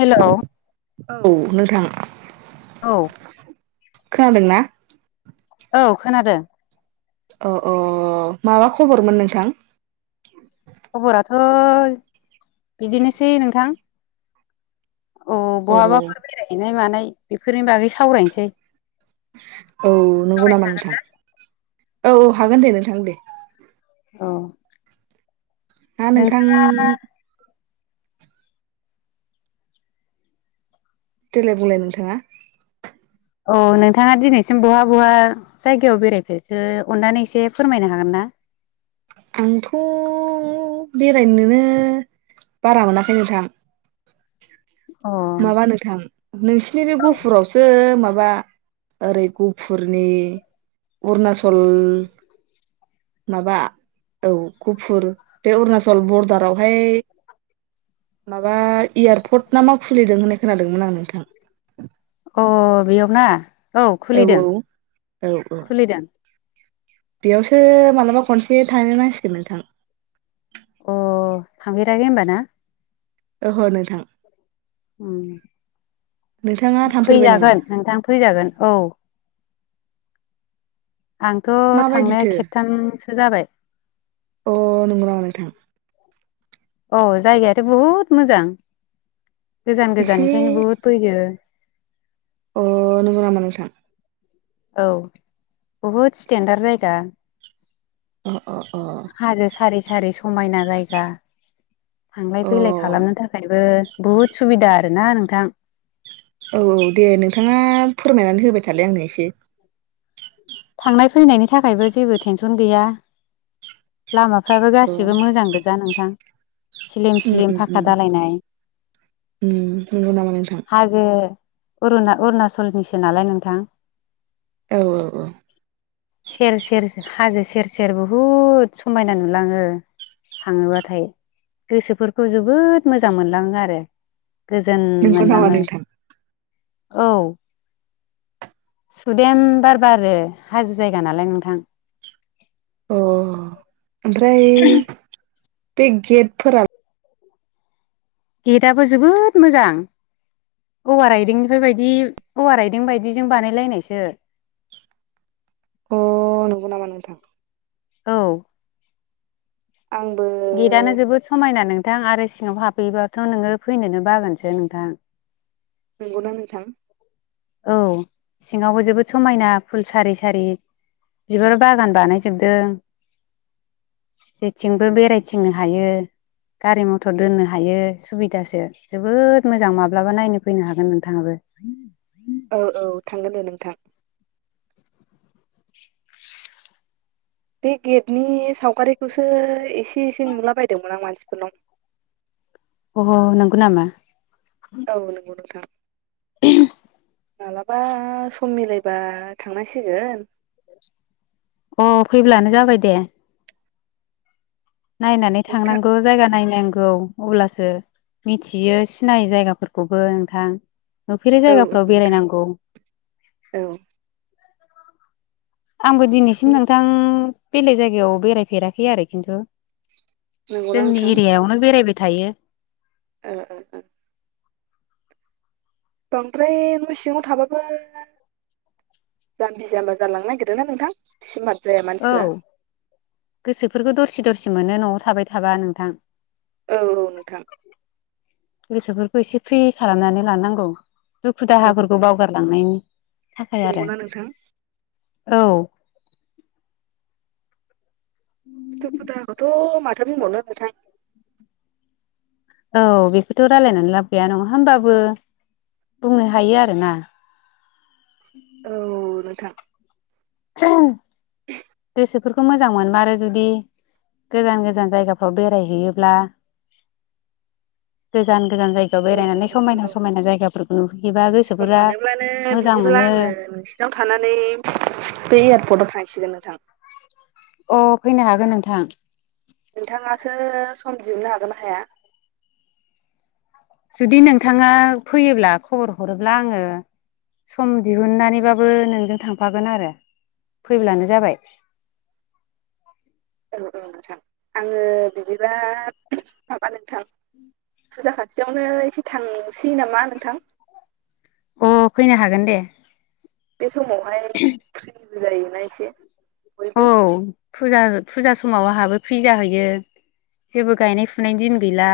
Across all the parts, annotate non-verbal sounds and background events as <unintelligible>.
Hello औ नोंथां औ खोनादोंना? औ खोनादों। औ अ माबा खबरमोन नोंथां। खबराथ' बिदिनोसै नोंथां। औ बहाबाफोर बेरायहैनाय मानाय बेफोरनि बागै सावरायनोसै। औ नंगौ नामा नोंथां औ औ हागोन दे नोंथां दे। औ हा नोंथां देलाय बुंलाय नोंथांङा। औ नोंथांङा दिनैसिम बहा बहा जायगायाव बेरायफेरखो अननानै एसे फोरमायनो हागोन ना। <inaudible> आंथ' बेरायनोनो। बारा मोनाखै नोंथां। अ माबा नोंथां नोंसिनि बे गुफुरावसो माबा <unintelligible> ओरै गुफुरनि अरुणाचल माबा औ गुफुर बे अरुणचल बर दारावहाय माबा एयारपर्ट नामा नुनाय खोनादोंमोन आं नोंथां। अ बेयाव ना औ खुलिदों औ औ खुलिदों। बेयावसो मालाबा खनसे थांनांसिगोन नोंथां। अ थांफैेरागै होमबाना? ओहो नोंथां। उम नोंथाङा थांफेरबाय नामा फैजागोन नोंथां फैजागोन औ। आंथ' थांनाया माबायदिथो खेबथामसो जाबाय। अ नंगौ नामा नोंथां? अ जायगायाथ' बुहुद मोजां । गोजान एसे गोजाननिफायनो बुहुद फैयो। अ नोंगौ नामा नोंथां? औ बुहुद स्टेेनर्डा जायगा अ अ अ । हाजो सारि सारि समायना जायगा । थांलाय अ फैलाय औ खालामनो थाखायबो बुहुद सुबिदा आरोना नोंथां। औ औ दे नोंथाङा फोरमायनानै होबाय थालाय आंनो एसे थांनाय फैनायनि थाखायबो जेबो टेनसन गैया। लामाफ्राबो अ गासिबो मोजां गोजा नोंथां। स्लिम उम स्लिम उम उम फाखा दालायनाय उम नंगौ नामा नोंथां? अरुणा अरुणाचलनिसो नालाय नोंथां। औ औ औ। सेर सेर हाजो सेर सेर बुहुद समायना नुलाङो। थाङोबाथाय गोसोफोरखौ जोबोद मोजां मोनलाङो आरो। गोजोन नंगौ नामा मोनलाङो नोंथां औ। सुदेम बार बारो हाजो जायगा नालाय नोंथां। अ ओमफ्राय बे गेटफोरा गेटआबो जोबोद मोजां। औवा राइदेंनिफाय बायदि औवा राइदें बायदि जों बानायलायनायसो । <inaudible> अ नंगौ नामा नोंथां? औ। आंबो गेटआनो जोबोद समायना नों नोंथां आरो सिङाव हाबफैबाथ' नोङो फैनोनो बागोनसो नोंथां। नंगौ ना नोंथां? औ सिङावबो जोबोद समायना फुल सारि सारि बिबार बागान बानायजोबदों। जेथिंबो बेरायथिंनो हायो। गारि मथर दोननो हायो सुबिदासो जोबोद मोजां माब्लाबा नायनो फैनो हागोन नोंथाङाबो। <inaudible> औ औ थांगोन दे नोंथां। बे गेटनि सावगारिखौसो एसे एसे नुलाबायदोंमोन आं मानसिफोरनाव अह नंगौ नामा? औ नंगौ नोंथां। <inaudible> मालाबा सम मिलायबा थांनांसिगोन। अ फैब्लानो जाबाय दे। नायनानै नोंथां थांनांगौ जायगा नायनांग गौ अब्लासो मिथियो सिनायो जायगाफोरखौबो नोंथां। नुफेरै औ औ जायगाफोराव नोंथां बेरायनांगौ। औ आंबो दिनैसिम नोंथां बेलेग जायगायाव बेरायफेराखै आरो खिन्थु। नंगौना जोंनि नोंथां एरियायावनो बेरायबाय थायो। ओ ओ ओ। बांद्राय न' सिङाव थाबाबो जाम्बि जाम्बा जालांनो नागिरोना नोंथां सिमार्ट औ गोसोफोरखौ दरसि दरसि मोनो न'आव थाबाय थाबा नोंथां। औ औ नोंथां। गोसोफोरखौ एसे फ्रि खालामनानै लानांगौ दुखु औ दाहाफोरखौ बावगारलांनायनि। थाखाय आरो नंगौना नोंथां औ। दुखु दाहाखौथ' माथो माथो बुंबावनो नोंथां। औ बेखौथ' रायलायनानै लाब गैया नङा होमबाबो बुंनो हायो आरोना। औ नोंथां। <inaudible> गोसोफोरखौ मोजां मोनमारो जुदि गोजान गोजान जायगाफ्राव बेरायहैयोब्ला गोजान गोजान जायगायाव औ बेरायनानै समायना नोंथां औ समायना जायगाफोरखौ नुहैयोबा सम गोसोफोरा मोनोब्लानो मोजां बिदिब्ला मोनो। आङो नोंसिनाव थानानै बे एयारपर्टआव थांसिगोन नोंथां। अ फैनो हागोन नोंथां। नोंथांआसो सम दिहुननो हागोन हाया जुदि नोंथाङा फैयोब्ला खबर हरोब्ला आङो सम दिहुननानैबाबो नोंजों थांफागोन आरो फैब्लानो जाबाय। <inaudible> औ औ नोंथां आङो बिदिब्ला माबा नोंथां फुजा खाथियावनो एसे थांसै नामा नोंथां अ फैनो हागोन दे। बे समावहाय फ्रिबो जायोना एसे। औ बयबो फुजा फुजा समाव आहाबो फ्रि जाहैयो जेबो गायनाय फुनायनि दिन गैला।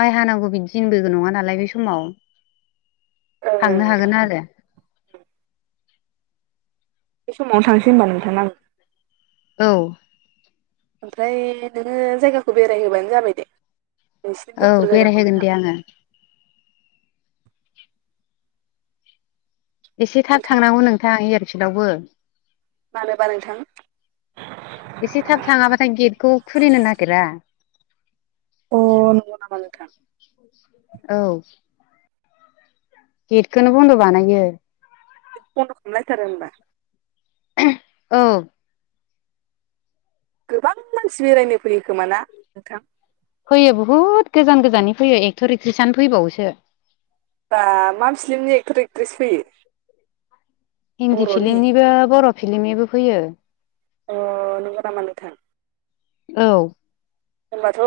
माइ हानांगौ बिदि दिनबो नङा नालाय बे समाव। ओं ओं थांनो नोंथां हागोन ओं। आरो बे समावनो थांस औ ओमफ्राय नोङो जायगाखौ बेरायहोबानो जाबाय दे। नोंसिनि गुफुर औ जायगाखौ बेरायहोगोन नोंथां दे आङो। एसे थाब नोंथां थांनांगौ नोंथां एयारफिल्डआवबो। मानोबा नोंथां एसे थाब थाङाबाथाय गेटखौ खुलिनो नागिरा। अ नंगौ नामा नोंथां औ गेटखोनो बन्द' बानायो। बन्द' खालाम लायथारो होमबा औ गोबां मानसि बेरायनो फैयो खोमा ना नोंथां फैयो बुहुद गोजान गोजाननि फैयो एक्ट'र एक्ट्रिसआनो फैबावोसो। बा मा फिल्मनि एक्टर एक्ट्रिस फैयो हिन्दी बर'नि फिलिमनिबो बर' फिलिमनिबो फैयो। अ नोंगौ नामा नोंथां औ होमबाथ'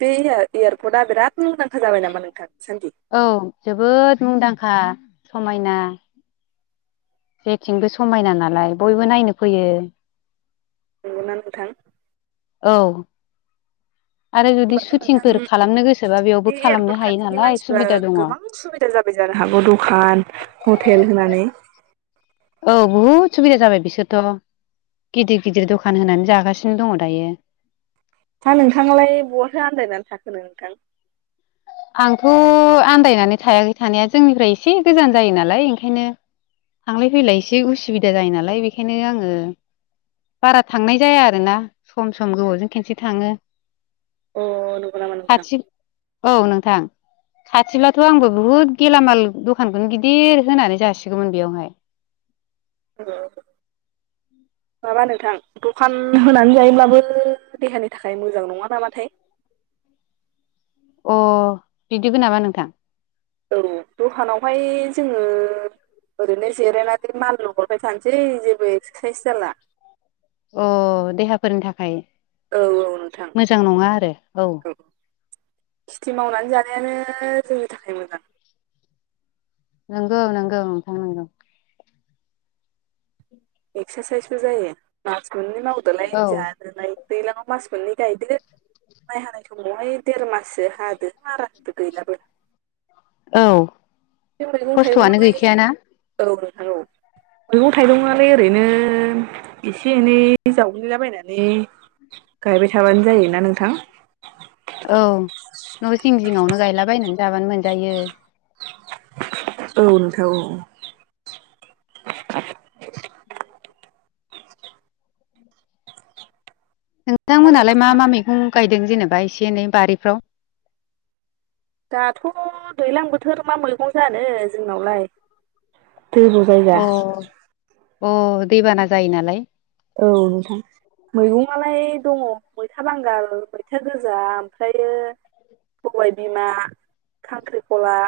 बे एयार एयारपर्टआ बिराद मुंदांखा जाबाय नामा नोंथां सान्दि औ जोबोद मुंदांखा समायना जेथिंबो समायना नालाय बयबो नायनो फैयो नंगौना नोंथां औ आरो जुदि होनबाथ' सुटिंफोर खालामनो गोसोबा नोंथां बेयावबो बे खालामनो एयारपर्ट हायो खाथिनि नालाय मानसिफ्रा सुबिदा दङ गोबां सुबिदा जाबाय जा जानो हागौ दखान हटेल होनानै औ बहुद सुबिदा जाबाय बिसोरथ' गिदिर गिदिर दखान होनानै जागासिनो दङ दायो होनो नोंथां आंथ' आन्दायनानै थायाखै थानाया जोंनिफ्राय एसे गोजान जायो नालाय ओंखायनो थांलाय फैलाय एसे उसुबिदा जायो नालाय बेखायनो आङो बारा थांनाय जाया आरोना सम सम गोबावजों खनसे थाङो अ नंगौ नामा नोंथां खाथि औ नोंथां खाथिब्लाथ' आंबो बुहुद गेलामाल दखानखौनो गिदिर होनानै जासिगौमोन बेयावहाय औ माबा नोंथां दखान होनानै जायोब्लाबो देहानि थाखाय मोजां नङा नामाथाय अ बिदिबो नामा नोंथां औ दहानावहाय जोङो ओरैनो जिरायनानै माल लुहरबाय थानोसै जेबो एक्सारसाइस जाला अ देहाफोरनि थाखाय औ औ नोंथां मोजां नङा आरो औ खेथि मावनानै जानायानो जोंनि थाखाय मोजां नंगौ नंगौ नोंथां नोंगौ एक्सारसाइसबो जायो मास मोननै मावदोलाय औ जादोलाय दैलाङाव मास मोननै गायदो माइ हानाय समावहाय देर माससो हादो मारा होदो गैलाबबो औ खस्थ'आनो थाइगंआलाय गैखायाना औ नोंथां औ <unintelligible> मैगं थाइगंआलाय ओरैनो एसे एनै जावग्लिलाबायनानै गायबाय थाबानो जायोना नोंथां औ न' सिं जिङावनो गायलाबायनानै जाबानो मोनजायो औ नोंथां औ हा नोंथांमोनहालाय मा नोंथां मा मैगं गायदों जेनेबा एसे एनै बारिफ्राव दाथ' दैज्लां बोथोर मा मैगं जानो जोंनावलाय दैबो जायगा अ अ दैबाना जायो नालाय औ नोंथां मैगंआलाय दङ मैथा बांगाल मैथा गोजा ओमफ्रायो सबाय बिमा खांख्रिखला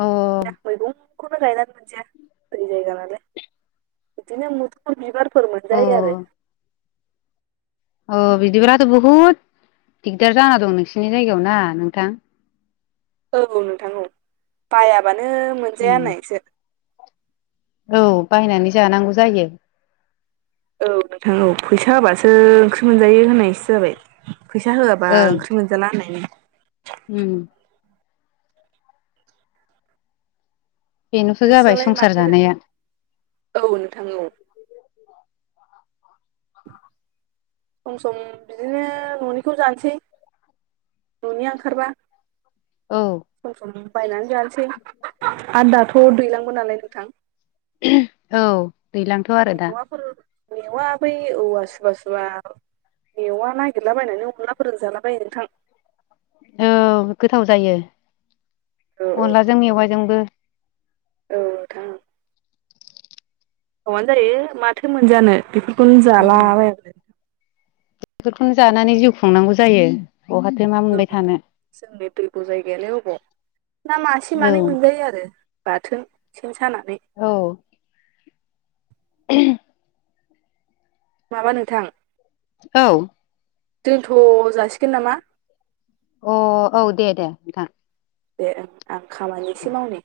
अ <inaudible> खौनो गायनानै मोनजाया दै जायगानालाय बिदिनो मोदोफोल बिबार फोर अ मोनजायो आरो अ बिदिब्लाथ' बुहुद दिगदार जाना दं नोंसिनि जायगायाव ना नोंथां औ नोंथां औ बायाबानो उम मोनजाया होननायसो औ बायनानै जानांगौ जायो औ नोंथां औ फैसा हाबासो ओंख्रि मोनजायो होननायसो जाबाय फैसा होआबा ओं ओंख्रि मोनजाला होननायनि उम बेनोथ' जाबाय नोंस्रालाय संसार माथो जानाया औ नोंथां औ सम - सम बिदिनो न'निखौ जानोसै न'निया ओंखारबा औ सम - सम बायनानैजानोसै आ दाथ' थ' दैलांबो नालाय नोंथां औ दैलांथ' आरो दा मेवाफोर मेवा बै औवा सुबा - सुबा मेवआ नागिरलाबायनानै अनला फोरजाला बायो नोंथां औ गोथाव जायो औ अनलाजों मेवाजोंबो औ थां हाबानो जायो माथो मोनजानो बेफोरखौनो उम जालाबायै बेफोरखौनो जानानै जिउ खुंनांगौ जायो बहाथो मा मोनबाय थानो जोंनि दैगु जायगायालाय अबाव ना मासे मानै मोनजायो आरो बाथोन सेन सानानै <inaudible> माबा नोंथां औ दोनथ' जासिगोन नामा अ औ दे -दे नोंथां देओ आं खामानि एसे मावनि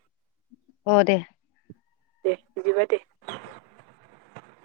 अ दे दे बिदिबा दे